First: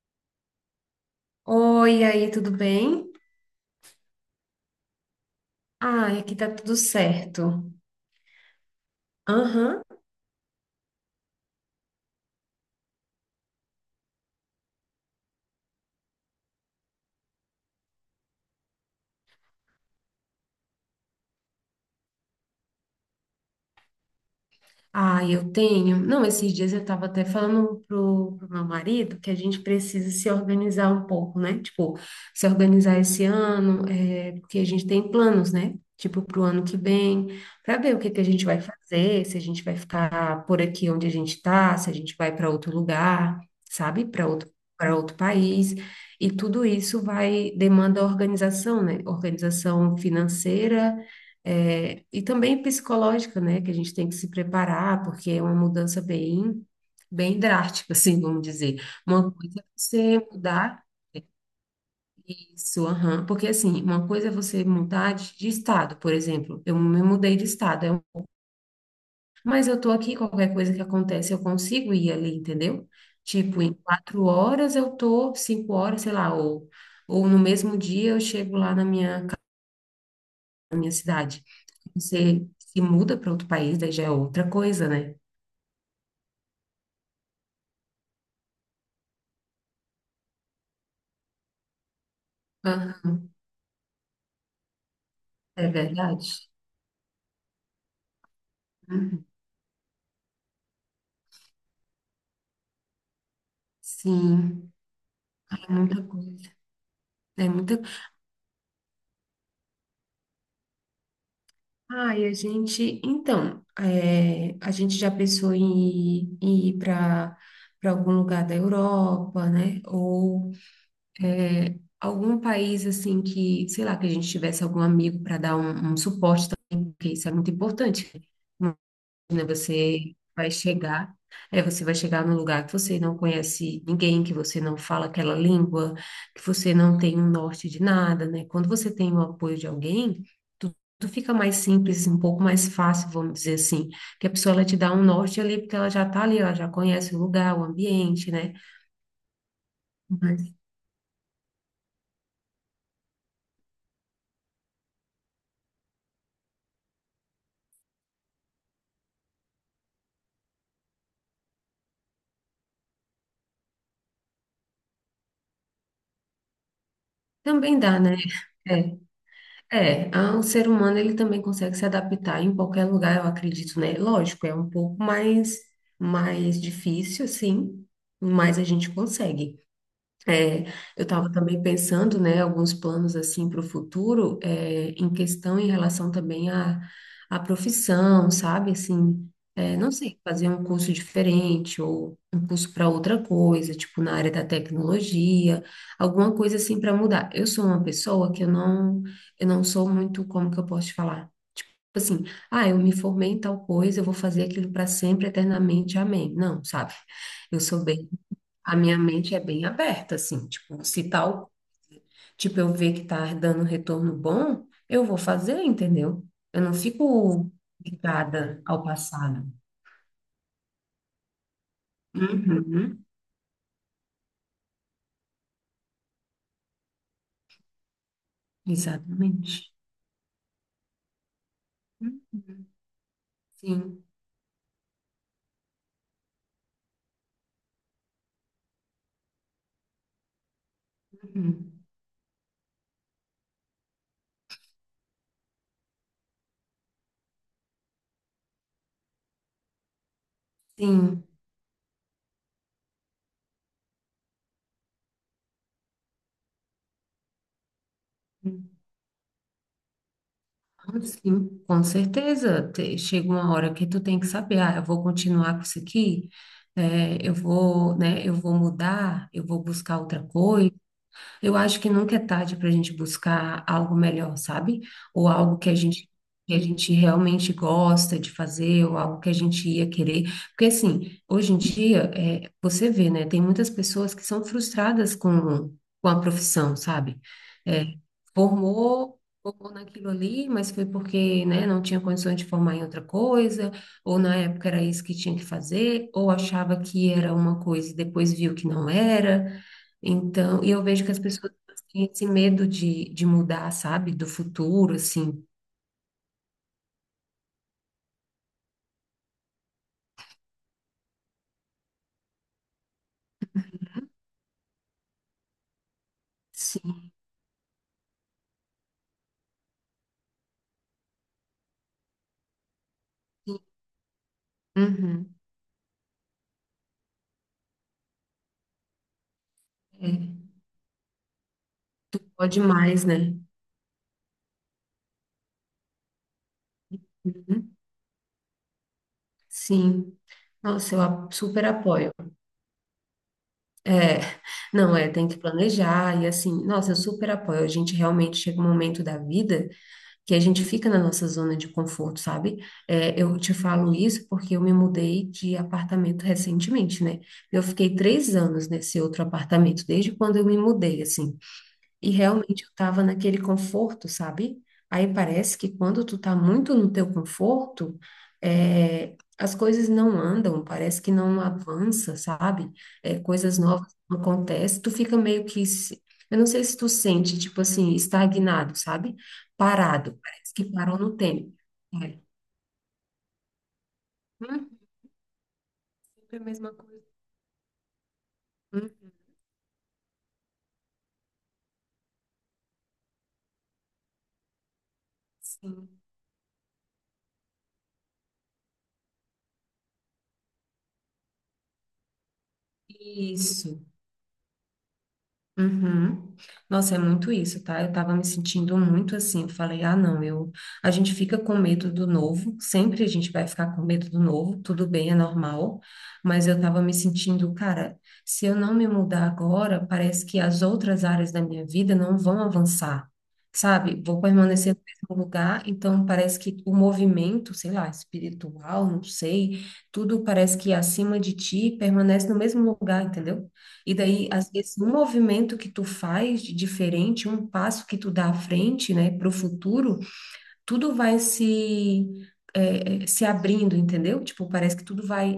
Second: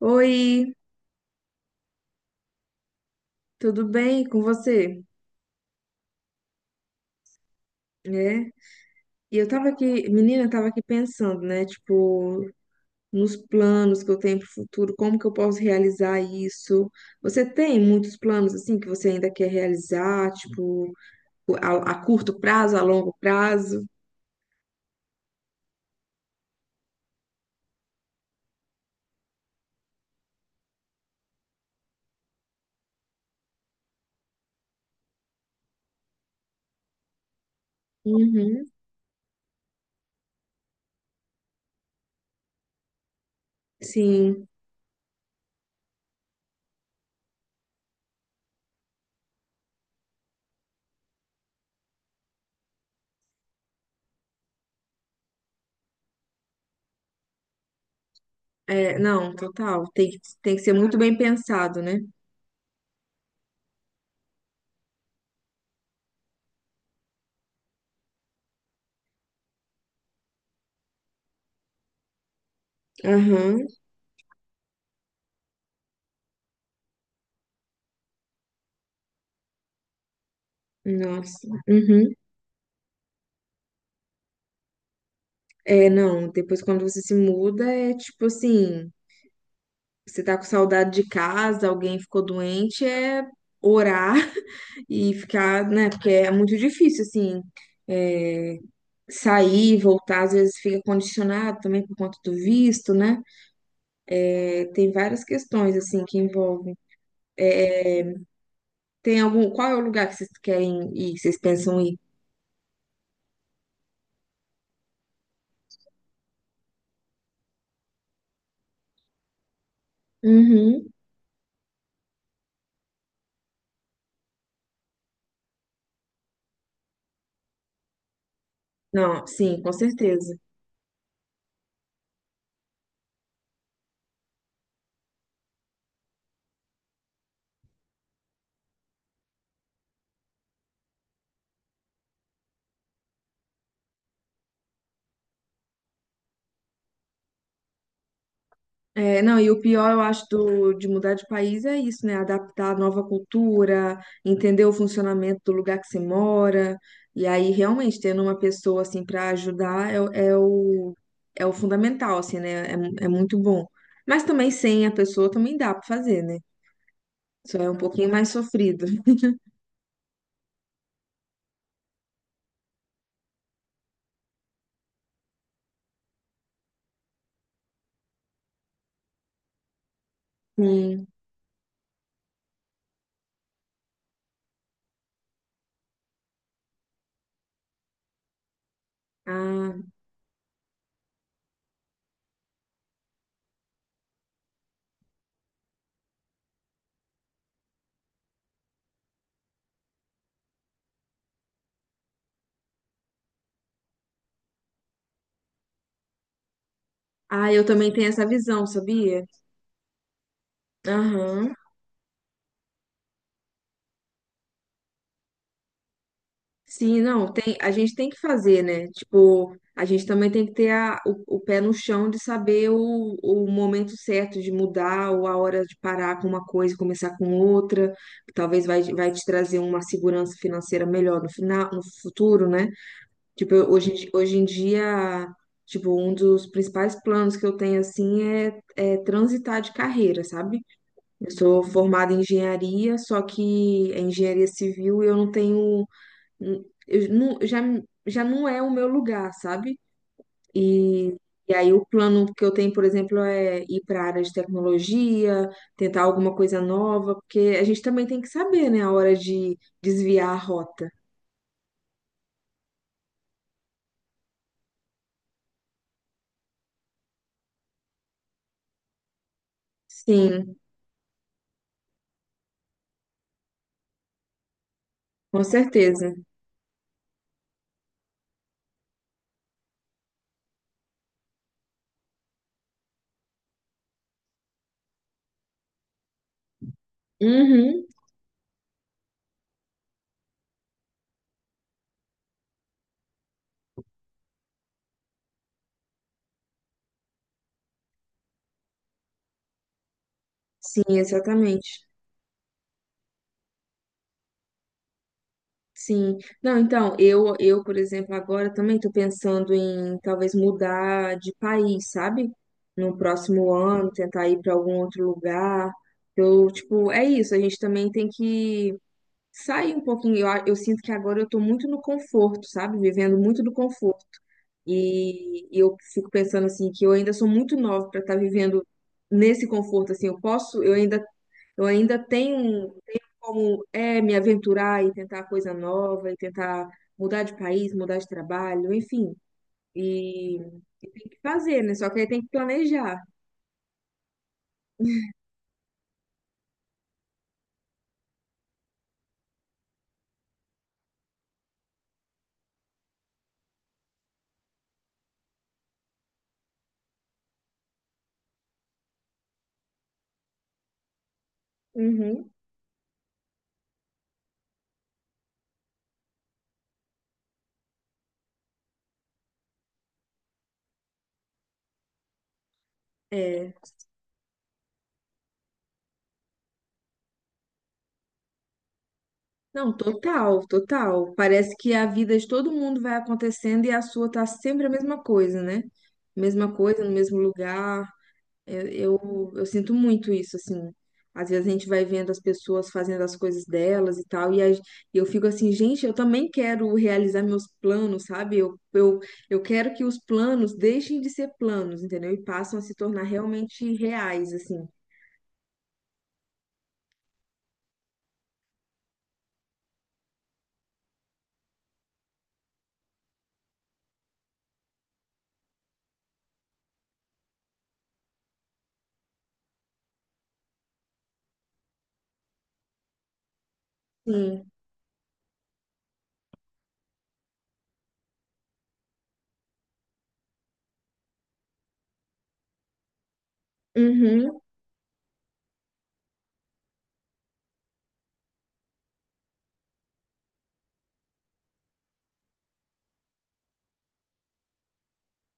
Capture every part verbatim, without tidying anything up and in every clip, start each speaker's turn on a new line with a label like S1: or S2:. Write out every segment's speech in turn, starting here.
S1: Oi,
S2: Oi, e aí, tudo bem?
S1: tudo bem com você?
S2: Ah, aqui tá tudo certo.
S1: E eu tava
S2: Aham.
S1: aqui, menina, eu tava aqui pensando, né? Tipo, nos planos que eu tenho pro futuro, como que eu posso realizar isso? Você tem muitos planos assim que você ainda quer realizar, tipo, a, a curto prazo, a longo prazo?
S2: Ah, eu tenho. Não, esses dias eu estava até falando pro, pro meu marido que a gente precisa se organizar um pouco, né? Tipo, se organizar esse ano, é, porque a gente tem planos, né? Tipo, pro ano que vem, para ver o que que a gente vai
S1: Uhum.
S2: fazer, se a gente vai ficar por aqui onde a gente está, se a gente vai para outro lugar, sabe? Para
S1: Sim,
S2: outro, para outro país. E tudo isso vai demanda organização, né? Organização financeira é, e também psicológica, né? Que a gente tem que se preparar, porque é uma mudança bem, bem drástica, assim, vamos dizer.
S1: é,
S2: Uma
S1: não,
S2: coisa é
S1: total. Tem que,
S2: você
S1: tem que ser
S2: mudar
S1: muito bem pensado, né?
S2: isso, aham, porque assim, uma coisa é você mudar de, de estado, por exemplo. Eu me mudei de estado, eu- mas eu tô aqui, qualquer coisa que acontece, eu consigo ir ali, entendeu?
S1: Aham,
S2: Tipo, em quatro horas eu tô, cinco horas, sei lá, ou, ou no mesmo dia eu chego lá na minha, ca- na minha cidade.
S1: nossa. Uhum.
S2: Você se muda para outro país, daí já é outra coisa, né?
S1: É, não, depois quando você se muda, é tipo assim. Você tá com saudade de casa, alguém ficou doente,
S2: Aham.
S1: é orar e ficar,
S2: É
S1: né? Porque
S2: verdade?
S1: é muito difícil, assim, é,
S2: Uhum.
S1: sair, voltar, às vezes fica condicionado também por conta do visto, né? É,
S2: Sim,
S1: tem várias
S2: é
S1: questões,
S2: muita
S1: assim, que
S2: coisa.
S1: envolvem.
S2: É muita.
S1: Tem algum, qual é o lugar que vocês querem ir, que vocês pensam ir?
S2: Ah, e a gente, então, é, a gente já pensou em, em ir para para algum lugar da Europa, né? Ou
S1: Uhum.
S2: algum país assim que, sei lá, que a gente tivesse algum amigo para dar um, um suporte também, porque isso é muito importante. né?
S1: Não,
S2: né?
S1: sim, com
S2: Você
S1: certeza.
S2: vai chegar, é, você vai chegar num lugar que você não conhece ninguém, que você não fala aquela língua, que você não tem um norte de nada, né? Quando você tem o apoio de alguém, tu- tudo fica mais simples, um pouco mais fácil, vamos dizer assim, que a pessoa ela te dá um norte ali, porque ela já tá ali, ela já conhece o lugar, o ambiente, né?
S1: É, não, e o pior, eu acho,
S2: Mas
S1: do, de mudar de país é isso, né? Adaptar a nova cultura, entender o funcionamento do lugar que você mora. E aí, realmente, tendo uma pessoa, assim, para ajudar é, o, é o é o fundamental, assim, né? É, mu- é muito bom. Mas também sem a pessoa também dá para fazer, né? Só é um
S2: também dá,
S1: pouquinho
S2: né?
S1: mais sofrido.
S2: É. É, ah, o ser humano ele também consegue se adaptar em qualquer lugar, eu acredito, né? Lógico, é um pouco mais mais difícil, sim, mas a gente consegue. É, eu
S1: Sim.
S2: estava também pensando, né, alguns planos assim para o futuro, é, em questão em relação também à, à profissão, sabe? Assim, é,
S1: Ah,
S2: não sei, fazer um curso diferente ou um curso para outra coisa, tipo na área da tecnologia, alguma coisa assim para mudar. Eu sou uma pessoa que eu não, eu não sou muito, como que eu posso te falar? Tipo assim, ah, eu me formei em tal coisa, eu vou fazer aquilo para sempre, eternamente, amém. Não, sabe?
S1: ah,
S2: Eu
S1: eu
S2: sou
S1: também tenho
S2: bem
S1: essa visão,
S2: a minha
S1: sabia?
S2: mente é bem aberta, assim, tipo, se tal,
S1: Aham.
S2: tipo, eu ver que tá dando um retorno bom, eu vou fazer, entendeu? Eu não
S1: Sim, não,
S2: fico
S1: tem, a gente tem que fazer,
S2: ligada ao
S1: né?
S2: passado.
S1: Tipo, a gente também tem que ter a, o, o pé no chão de saber
S2: Uhum.
S1: o, o momento certo de mudar ou a hora de parar com uma coisa e começar com outra, que talvez vai, vai te trazer
S2: Exatamente.
S1: uma segurança financeira melhor no final, no futuro,
S2: Uhum.
S1: né? Tipo, eu- hoje, em
S2: Sim.
S1: di- hoje em dia, tipo, um dos principais planos que eu tenho, assim, é, é transitar de carreira, sabe? Eu sou
S2: Uhum.
S1: formada em engenharia, só que é engenharia civil e eu não tenho eu não, já, já não é o meu lugar, sabe? E,
S2: Sim.
S1: e aí o plano que eu tenho, por exemplo, é ir para a área de tecnologia, tentar alguma coisa nova, porque a gente também tem que saber,
S2: Uhum.
S1: né, a hora de desviar a rota.
S2: Sim, com certeza. Te- Chega uma hora que tu tem que saber, ah, eu vou continuar com isso aqui, é, eu vou, né, eu vou mudar, eu vou buscar outra
S1: Sim,
S2: coisa. Eu acho que nunca é tarde para a gente buscar algo melhor, sabe? Ou
S1: com
S2: algo que a gente,
S1: certeza.
S2: que a gente realmente gosta de fazer, ou algo que a gente ia querer. Porque, assim, hoje em dia, é, você vê, né? Tem muitas pessoas que são frustradas com, com a profissão, sabe?
S1: Uhum,
S2: É, formou, formou naquilo ali, mas foi porque, né, não tinha condições de formar em outra coisa, ou na época era isso que tinha que fazer, ou achava que era uma coisa e depois viu que não era. Então, e
S1: sim,
S2: eu vejo que as pessoas
S1: exatamente.
S2: têm esse medo de, de mudar, sabe? Do futuro, assim.
S1: Sim. Não, então, eu, eu, por exemplo, agora também estou pensando em talvez mudar de país, sabe? No próximo ano, tentar ir para algum outro lugar. Eu, tipo, é
S2: Sim.
S1: isso, a gente também tem que sair um pouquinho. Eu, a- eu sinto que agora eu estou muito no conforto, sabe? Vivendo muito do conforto.
S2: Uhum.
S1: E, e eu fico pensando assim que eu ainda sou muito nova para estar vivendo nesse conforto assim.
S2: É.
S1: Eu posso, eu ainda, eu ainda
S2: Pode
S1: tenho
S2: mais, né?
S1: como é me aventurar e tentar coisa nova, e tentar mudar de país,
S2: Uhum.
S1: mudar de trabalho, enfim.
S2: Sim.
S1: E, e
S2: Nossa, eu
S1: tem que
S2: a-
S1: fazer,
S2: super
S1: né? Só que aí
S2: apoio.
S1: tem que planejar.
S2: É, não, é, tem que planejar e assim, nossa, eu super apoio. A gente realmente chega um momento da vida que a gente fica na nossa zona de conforto, sabe? É, eu te falo isso porque eu me mudei de apartamento recentemente, né? Eu fiquei três anos nesse outro apartamento, desde quando eu me mudei, assim. E
S1: Uhum.
S2: realmente eu estava naquele conforto, sabe? Aí parece que quando tu tá muito no teu conforto, é, as coisas não andam, parece que não avança, sabe? É,
S1: É.
S2: coisas novas não acontecem, tu fica meio que, se- eu não sei se tu sente, tipo assim, estagnado, sabe?
S1: Não,
S2: Parado,
S1: total,
S2: parece que parou
S1: total.
S2: no tempo.
S1: Parece que a vida
S2: É.
S1: de todo mundo vai acontecendo e a sua tá sempre a
S2: Hum,
S1: mesma coisa, né?
S2: sempre a
S1: Mesma
S2: mesma
S1: coisa, no
S2: coisa.
S1: mesmo lugar. Eu,
S2: Hum,
S1: eu, eu sinto muito isso, assim. Às vezes a gente vai vendo as pessoas fazendo as coisas delas e tal, e a- e eu fico assim, gente,
S2: sim,
S1: eu também quero realizar meus planos, sabe? Eu, eu, eu quero que os planos deixem de ser planos, entendeu? E passam a se tornar realmente
S2: isso.
S1: reais, assim.
S2: Uhum. Nossa, é muito isso, tá? Eu tava me sentindo muito assim. Eu falei, ah, não, eu. A gente fica com medo do novo, sempre a gente vai ficar com medo do novo, tudo bem, é normal, mas eu tava me sentindo, cara, se eu não me mudar agora, parece que as outras áreas da minha vida não vão avançar, sabe? Vou
S1: Sim.
S2: permanecer no mesmo lugar, então parece que o movimento, sei lá, espiritual, não sei, tudo parece que é acima de ti permanece no mesmo lugar, entendeu? E daí,
S1: Uhum.
S2: às vezes, um movimento que tu faz de diferente, um passo que tu dá à frente, né, para o futuro, tudo vai se, é, é, se abrindo, entendeu? Tipo, parece que tudo vai,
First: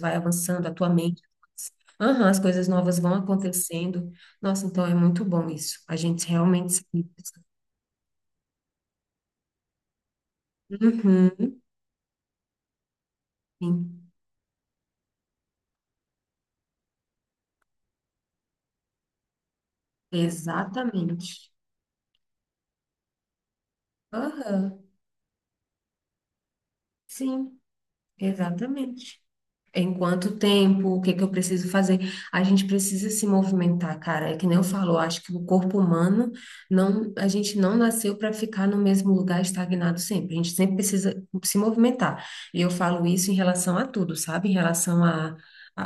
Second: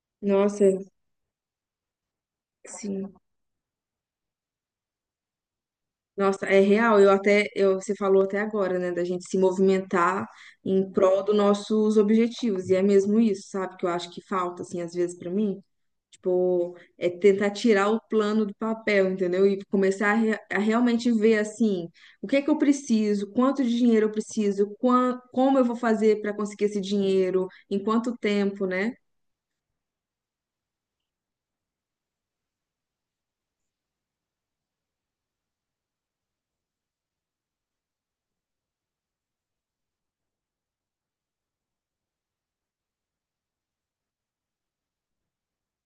S2: vai
S1: Nossa,
S2: avançando, a tua mente. Aham, as coisas novas
S1: sim.
S2: vão acontecendo. Nossa, então é muito bom isso. A gente
S1: Nossa, é
S2: realmente.
S1: real.
S2: se-
S1: Eu até, eu, você falou até agora, né, da gente se movimentar em prol dos
S2: Uhum,
S1: nossos objetivos. E é mesmo isso, sabe? Que eu acho
S2: sim,
S1: que falta, assim, às vezes pra mim. Tipo, é tentar tirar o plano do papel, entendeu? E começar a, re- a realmente ver
S2: exatamente.
S1: assim, o que é que eu preciso, quanto de dinheiro eu
S2: Aham,
S1: preciso, quan- como eu vou fazer para conseguir esse dinheiro,
S2: sim,
S1: em quanto tempo, né?
S2: exatamente. Em quanto tempo? O que que eu preciso fazer? A gente precisa se movimentar, cara. É que nem eu falo, eu acho que o corpo humano não, a gente não nasceu para ficar no mesmo lugar estagnado sempre. A gente sempre precisa se movimentar. E eu falo isso em relação a tudo, sabe? Em relação a A,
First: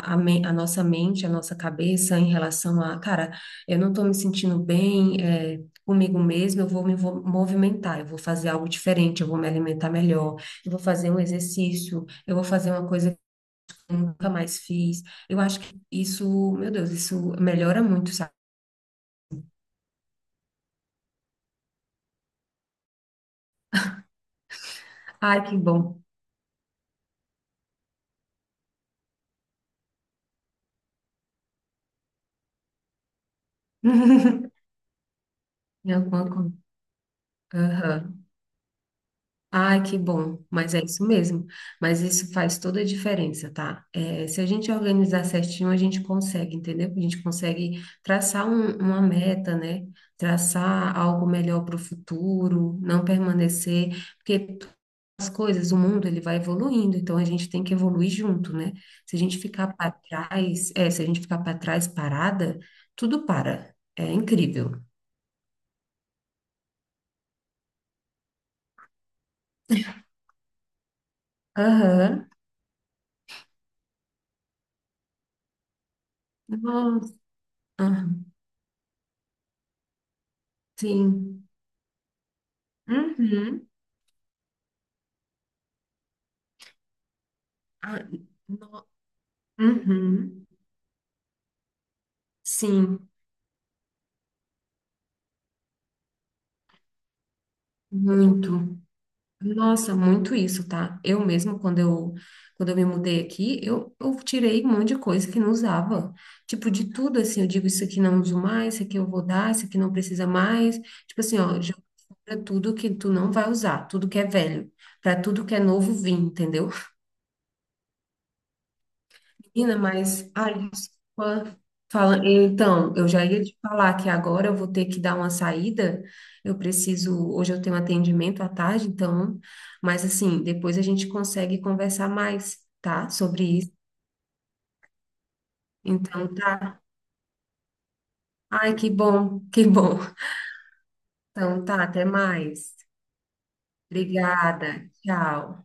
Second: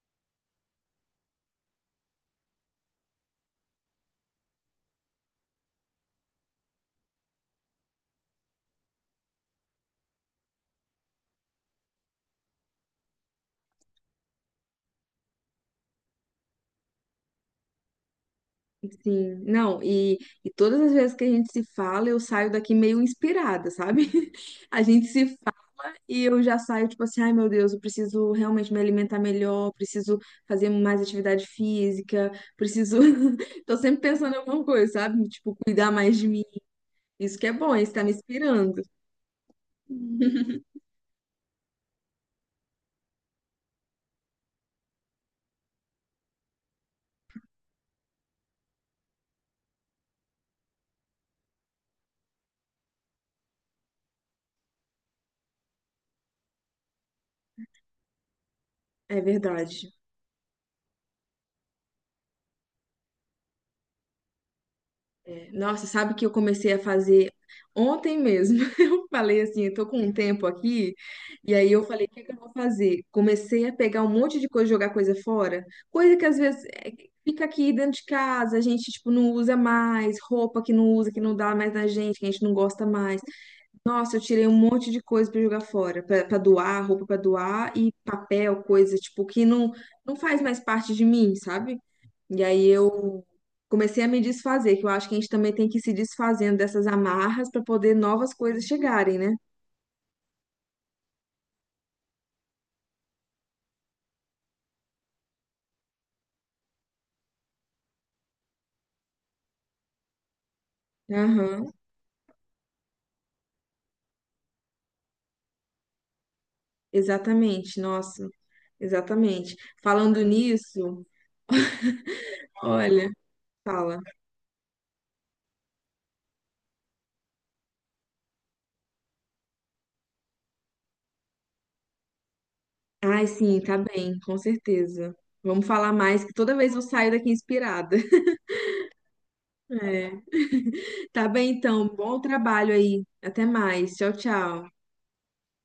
S2: a, a men- a nossa mente, a nossa cabeça, em relação a, cara, eu não estou me sentindo bem, é, comigo mesma, eu vou me vo- movimentar, eu vou fazer algo diferente, eu vou me alimentar melhor, eu vou fazer um exercício, eu vou fazer uma coisa nunca mais fiz. Eu acho que isso, meu Deus, isso melhora muito, sabe?
S1: Sim, não, e, e todas as vezes que a gente se fala, eu saio daqui meio inspirada, sabe? A gente se
S2: Ai, que bom.
S1: E eu já saio, tipo assim, ai meu Deus, eu preciso realmente me alimentar melhor, preciso fazer mais atividade física, preciso. Tô sempre pensando em alguma coisa, sabe? Tipo, cuidar
S2: Em
S1: mais de
S2: alguma
S1: mim.
S2: coisa.
S1: Isso que é bom, isso tá me
S2: Aham.
S1: inspirando.
S2: Ai, que bom. Mas é isso mesmo. Mas isso faz toda a diferença, tá? É, se a gente organizar certinho, a gente consegue, entendeu? A gente consegue traçar um- uma meta, né? Traçar algo melhor para o futuro, não permanecer. Porque as coisas, o mundo ele vai evoluindo, então a gente tem que evoluir junto, né? Se a
S1: É
S2: gente ficar
S1: verdade.
S2: para trás, é, se a gente ficar para trás parada, tudo para. É incrível.
S1: É, nossa, sabe que eu comecei a fazer ontem mesmo. Eu falei assim, eu tô com um tempo aqui, e aí eu falei, o que
S2: Aham.
S1: que eu vou fazer? Comecei a pegar um monte de coisa, jogar coisa fora, coisa que às vezes é,
S2: Nossa.
S1: fica aqui dentro de
S2: Aham,
S1: casa, a gente tipo não usa mais, roupa que não usa, que não
S2: sim.
S1: dá mais na gente, que a gente não gosta mais.
S2: Uhum.
S1: Nossa, eu tirei um monte de coisa pra jogar fora, pra pra doar, roupa pra doar e
S2: Ah,
S1: papel,
S2: no-
S1: coisa tipo que não não faz
S2: Uhum.
S1: mais parte de mim, sabe? E aí
S2: Sim,
S1: eu comecei a me desfazer, que eu acho que a gente também tem que ir se desfazendo dessas amarras para poder novas
S2: muito.
S1: coisas chegarem, né?
S2: Nossa, muito isso, tá? Eu mesmo, quando eu, quando eu, me mudei aqui, eu, eu tirei um monte de coisa que não usava. Tipo, de tudo, assim, eu digo, isso aqui não uso mais, isso aqui eu vou dar, isso aqui não precisa mais. Tipo assim, ó,
S1: Aham,
S2: joga fora tudo que tu não vai usar, tudo que é velho, para tudo que é novo vir, entendeu?
S1: exatamente, nossa, exatamente.
S2: Menina,
S1: Falando
S2: mas a
S1: nisso,
S2: desculpa, fala, então, eu
S1: olha,
S2: já ia te falar
S1: fala.
S2: que agora eu vou ter que dar uma saída. Eu preciso, hoje eu tenho atendimento à tarde, então, mas assim, depois a gente consegue conversar mais, tá?
S1: Ai,
S2: Sobre
S1: sim,
S2: isso.
S1: tá bem, com certeza. Vamos falar mais,
S2: Então,
S1: que toda vez
S2: tá.
S1: eu saio daqui inspirada.
S2: Ai, que bom, que bom.
S1: É. Tá bem,
S2: Então, tá,
S1: então.
S2: até
S1: Bom trabalho
S2: mais.
S1: aí. Até mais. Tchau, tchau.
S2: Obrigada. Tchau.